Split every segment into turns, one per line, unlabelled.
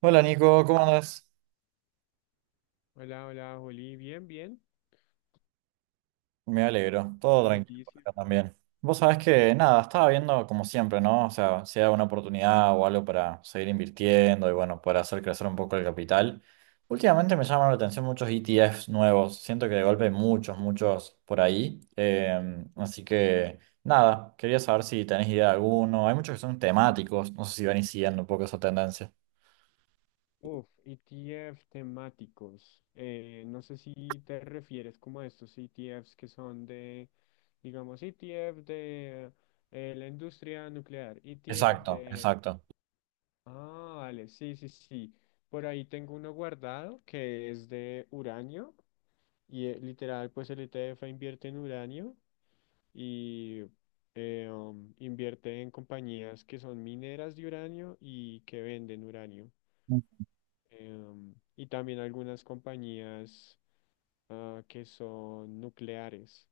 Hola Nico, ¿cómo andas?
Hola, hola, Juli. Bien, bien.
Me alegro, todo
Buena
tranquilo por
noticia.
acá también. Vos sabés que nada, estaba viendo como siempre, ¿no? O sea, si hay una oportunidad o algo para seguir invirtiendo y bueno, para hacer crecer un poco el capital. Últimamente me llaman la atención muchos ETFs nuevos, siento que de golpe hay muchos por ahí. Así que nada, quería saber si tenés idea de alguno. Hay muchos que son temáticos, no sé si van siguiendo un poco esa tendencia.
Uf, ETF temáticos. No sé si te refieres como a estos ETFs que son de, digamos, ETF de la industria nuclear, ETF
Exacto,
de...
exacto.
Ah, vale, sí, sí, sí. Por ahí tengo uno guardado que es de uranio y literal, pues el ETF invierte en uranio. Y invierte en compañías que son mineras de uranio y que venden uranio. Y también algunas compañías que son nucleares.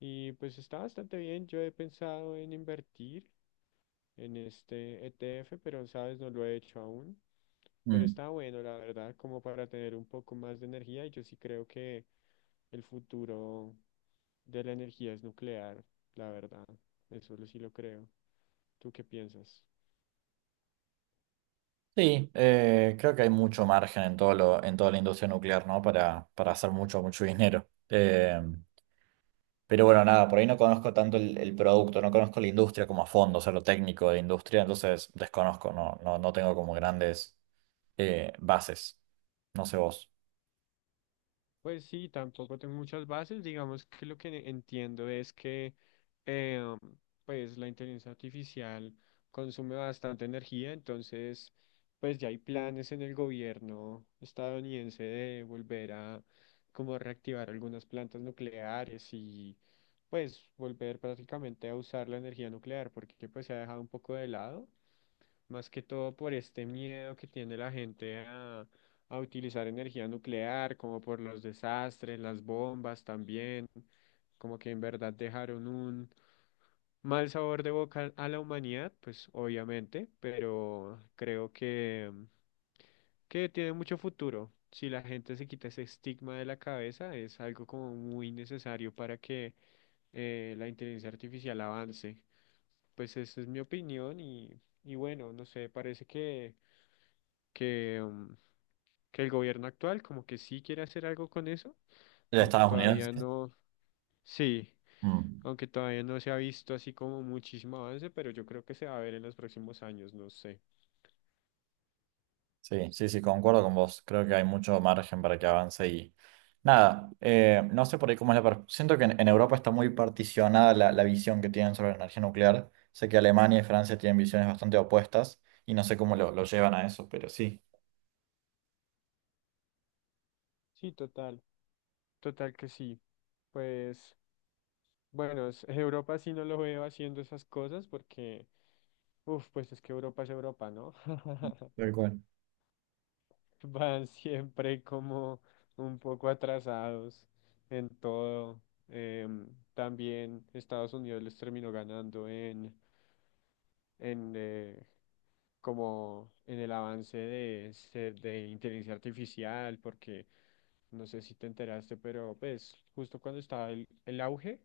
Y pues está bastante bien. Yo he pensado en invertir en este ETF, pero sabes, no lo he hecho aún. Pero
Mm.
está bueno, la verdad, como para tener un poco más de energía. Y yo sí creo que el futuro de la energía es nuclear, la verdad. Sí lo creo. ¿Tú qué piensas?
Sí, creo que hay mucho margen en todo en toda la industria nuclear, ¿no? Para hacer mucho dinero. Pero bueno, nada, por ahí no conozco tanto el producto, no conozco la industria como a fondo, o sea, lo técnico de la industria, entonces desconozco, no tengo como grandes bases. No sé vos.
Pues sí, tampoco tengo muchas bases. Digamos que lo que entiendo es que eh, pues la inteligencia artificial consume bastante energía, entonces pues ya hay planes en el gobierno estadounidense de volver a como reactivar algunas plantas nucleares y pues volver prácticamente a usar la energía nuclear porque pues se ha dejado un poco de lado. Más que todo por este miedo que tiene la gente a utilizar energía nuclear, como por los desastres, las bombas también, como que en verdad dejaron un mal sabor de boca a la humanidad, pues obviamente, pero creo que tiene mucho futuro. Si la gente se quita ese estigma de la cabeza, es algo como muy necesario para que la inteligencia artificial avance. Pues esa es mi opinión y bueno, no sé, parece que, mm, que el gobierno actual como que sí quiere hacer algo con eso,
¿De
aunque
Estados Unidos?
todavía no, sí,
Mm.
aunque todavía no se ha visto así como muchísimo avance, pero yo creo que se va a ver en los próximos años, no sé.
Sí, sí, sí, concuerdo con vos. Creo que hay mucho margen para que avance y nada, no sé por ahí cómo es Siento que en Europa está muy particionada la visión que tienen sobre la energía nuclear. Sé que Alemania y Francia tienen visiones bastante opuestas y no sé cómo lo llevan a eso, pero sí,
Sí, total, total que sí. Pues bueno, Europa sí no lo veo haciendo esas cosas porque, uff, pues es que Europa es Europa, ¿no?
tal cual.
Van siempre como un poco atrasados en todo. Em, También Estados Unidos les terminó ganando en como en el avance de, de inteligencia artificial, porque no sé si te enteraste, pero pues justo cuando estaba el auge.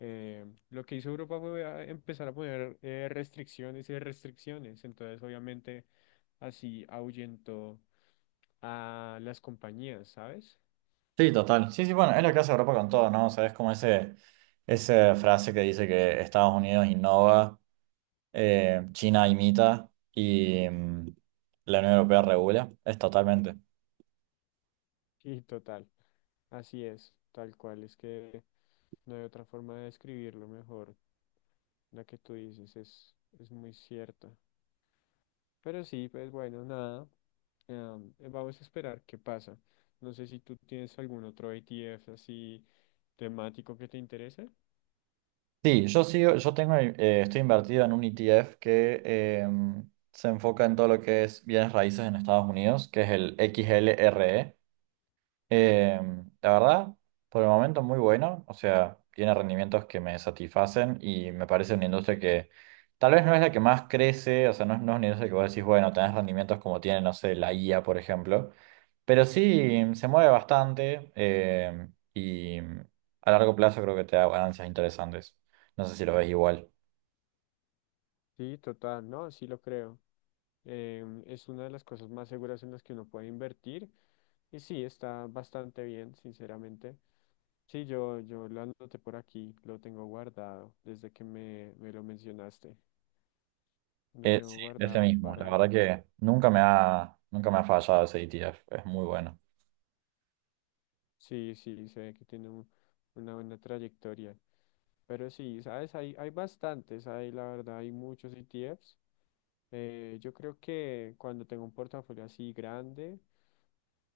Eh, lo que hizo Europa fue a empezar a poner restricciones y restricciones, entonces obviamente así ahuyentó a las compañías, ¿sabes?
Sí, total. Sí, sí, bueno, es lo que hace Europa con todo, ¿no? O sea, es como esa frase que dice que Estados Unidos innova, China imita y la Unión Europea regula. Es totalmente.
Sí, total, así es, tal cual, es que no hay otra forma de describirlo mejor, la que tú dices es muy cierta. Pero sí, pues bueno, nada, vamos a esperar qué pasa. No sé si tú tienes algún otro ETF así temático que te interese.
Sí, yo sigo, yo tengo, estoy invertido en un ETF que se enfoca en todo lo que es bienes raíces en Estados Unidos, que es el XLRE. Eh, la verdad, por el momento muy bueno, o sea, tiene rendimientos que me satisfacen y me parece una industria que tal vez no es la que más crece, o sea, es no es una industria que vos decís, bueno, tenés rendimientos como tiene, no sé, la IA, por ejemplo, pero sí se mueve bastante y a largo plazo creo que te da ganancias interesantes. No sé si lo ves igual.
Sí, total, no, sí lo creo. Es una de las cosas más seguras en las que uno puede invertir y sí, está bastante bien, sinceramente. Sí, yo lo anoté por aquí, lo tengo guardado desde que me lo mencionaste. Lo tengo
Sí, ese
guardado
mismo, la
para,
verdad que nunca me ha fallado ese ETF, es muy bueno.
sí, sí, se ve que tiene una buena trayectoria. Pero sí, ¿sabes? Hay bastantes, hay, la verdad, hay muchos ETFs. Yo creo que cuando tengo un portafolio así grande,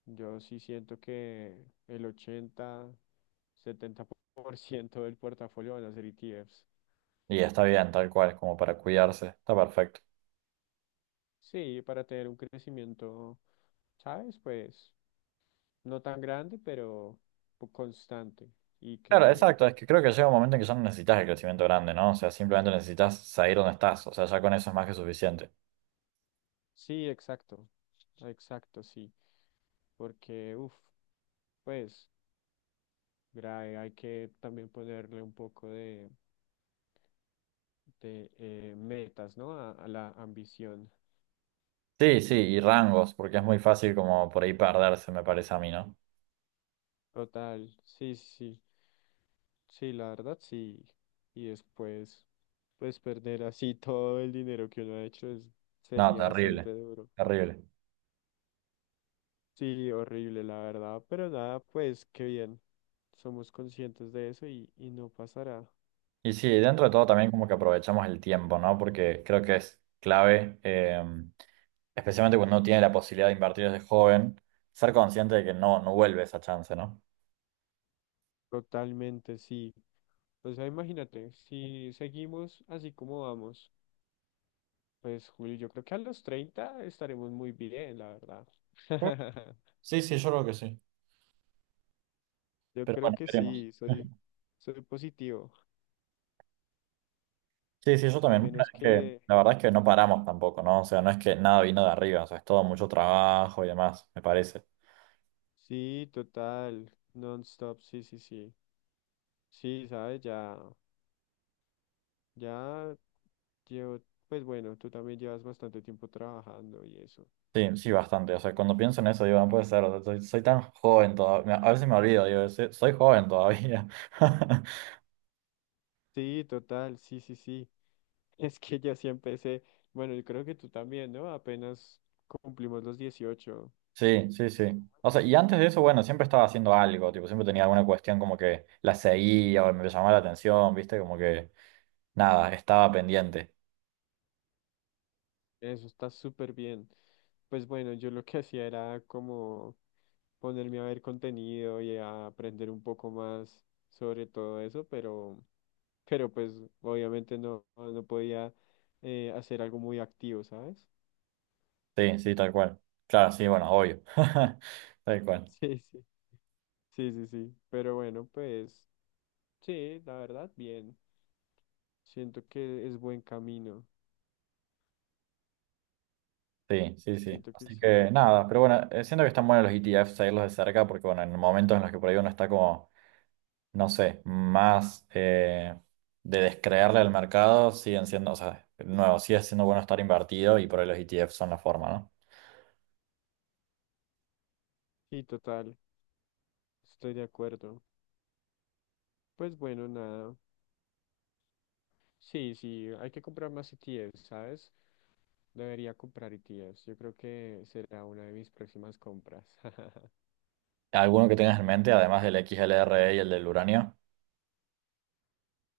yo sí siento que el 80, 70% del portafolio van a ser ETFs.
Y está bien, tal cual, como para cuidarse, está perfecto.
Sí, para tener un crecimiento, ¿sabes? Pues no tan grande, pero constante y
Claro,
que
exacto, es que creo que llega un momento en que ya no necesitas el crecimiento grande, ¿no? O sea, simplemente necesitas salir donde estás, o sea, ya con eso es más que suficiente.
sí, exacto, exacto, sí, porque, uff, pues, grave, hay que también ponerle un poco de metas, ¿no? A la ambición.
Sí, sí, y rangos, porque es muy fácil como por ahí perderse, me parece a mí, ¿no?
Total, sí, sí, sí, sí, la verdad, sí. Y después, pues, perder así todo el dinero que uno ha hecho
No,
sería
terrible,
bastante duro.
terrible.
Sí, horrible, la verdad, pero nada, pues, qué bien. Somos conscientes de eso y no pasará.
Y sí, dentro de todo también como que aprovechamos el tiempo, ¿no? Porque creo que es clave, especialmente cuando uno tiene la posibilidad de invertir desde joven, ser consciente de que no vuelve esa chance, ¿no?
Totalmente, sí. O sea, imagínate, si seguimos así como vamos, pues Julio, yo creo que a los 30 estaremos muy bien, la verdad.
Sí, sí, yo creo que sí.
Yo
Pero
creo
bueno,
que
veremos.
sí, soy, soy positivo,
Sí, sí, yo
a
también. Bueno,
menos
es que
que
la verdad es que no paramos tampoco, ¿no? O sea, no es que nada vino de arriba, o sea, es todo mucho trabajo y demás, me parece.
sí, total, non-stop, sí, sí, sí. Sí, sabes, ya, ya llevo, pues bueno, tú también llevas bastante tiempo trabajando y eso.
Sí, sí, bastante. O sea, cuando pienso en eso, digo, no puede ser, o sea, soy tan joven todavía. A veces me olvido, digo, "Sí, soy joven todavía.
Sí, total, sí, sí, sí. Es que ya sí empecé, bueno, yo creo que tú también, ¿no? Apenas cumplimos los 18.
Sí, sí, sí. O sea, y antes de eso, bueno, siempre estaba haciendo algo, tipo, siempre tenía alguna cuestión como que la seguía o me llamaba la atención, ¿viste? Como que nada, estaba pendiente.
Eso está súper bien. Pues bueno, yo lo que hacía era como ponerme a ver contenido y a aprender un poco más sobre todo eso, pero pues obviamente no, no podía hacer algo muy activo, ¿sabes?
Sí, sí, tal cual. Claro, sí, bueno, obvio. Tal cual.
Sí, sí. Sí, sí, sí. Pero bueno, pues sí, la verdad, bien. Siento que es buen camino.
Sí, sí, sí.
Siento que
Así
sí.
que nada, pero bueno, siento que están buenos los ETFs, seguirlos de cerca, porque bueno, en momentos en los que por ahí uno está como, no sé, más de descreerle al mercado, siguen siendo, o sea, nuevo, sigue siendo bueno estar invertido y por ahí los ETFs son la forma, ¿no?
Sí, total. Estoy de acuerdo. Pues bueno, nada. Sí, sí, hay que comprar más ETFs, ¿sabes? Debería comprar ETFs. Yo creo que será una de mis próximas compras.
¿Alguno que tengas en mente, además del XLRE y el del uranio?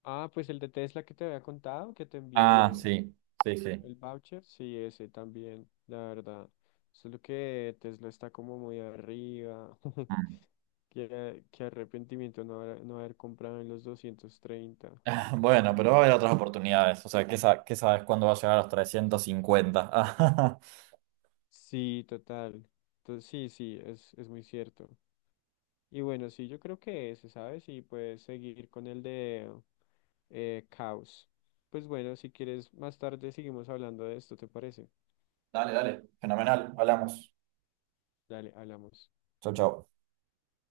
Ah, pues el de Tesla que te había contado, que te
Ah,
envié
sí, sí, sí.
el voucher. Sí, ese también, la verdad. Solo que Tesla está como muy arriba.
Mm.
Qué, qué arrepentimiento no haber, no haber comprado en los 230.
Bueno, pero va a haber otras oportunidades, o sea, ¿qué, qué sabes cuándo va a llegar a los 350?
Sí, total. Entonces, sí, sí, es muy cierto. Y bueno, sí, yo creo que ese, ¿sabes? Y puedes seguir con el de caos. Pues bueno, si quieres, más tarde seguimos hablando de esto, ¿te parece?
Dale, dale, fenomenal, hablamos.
Dale, hablamos.
Chau, chau.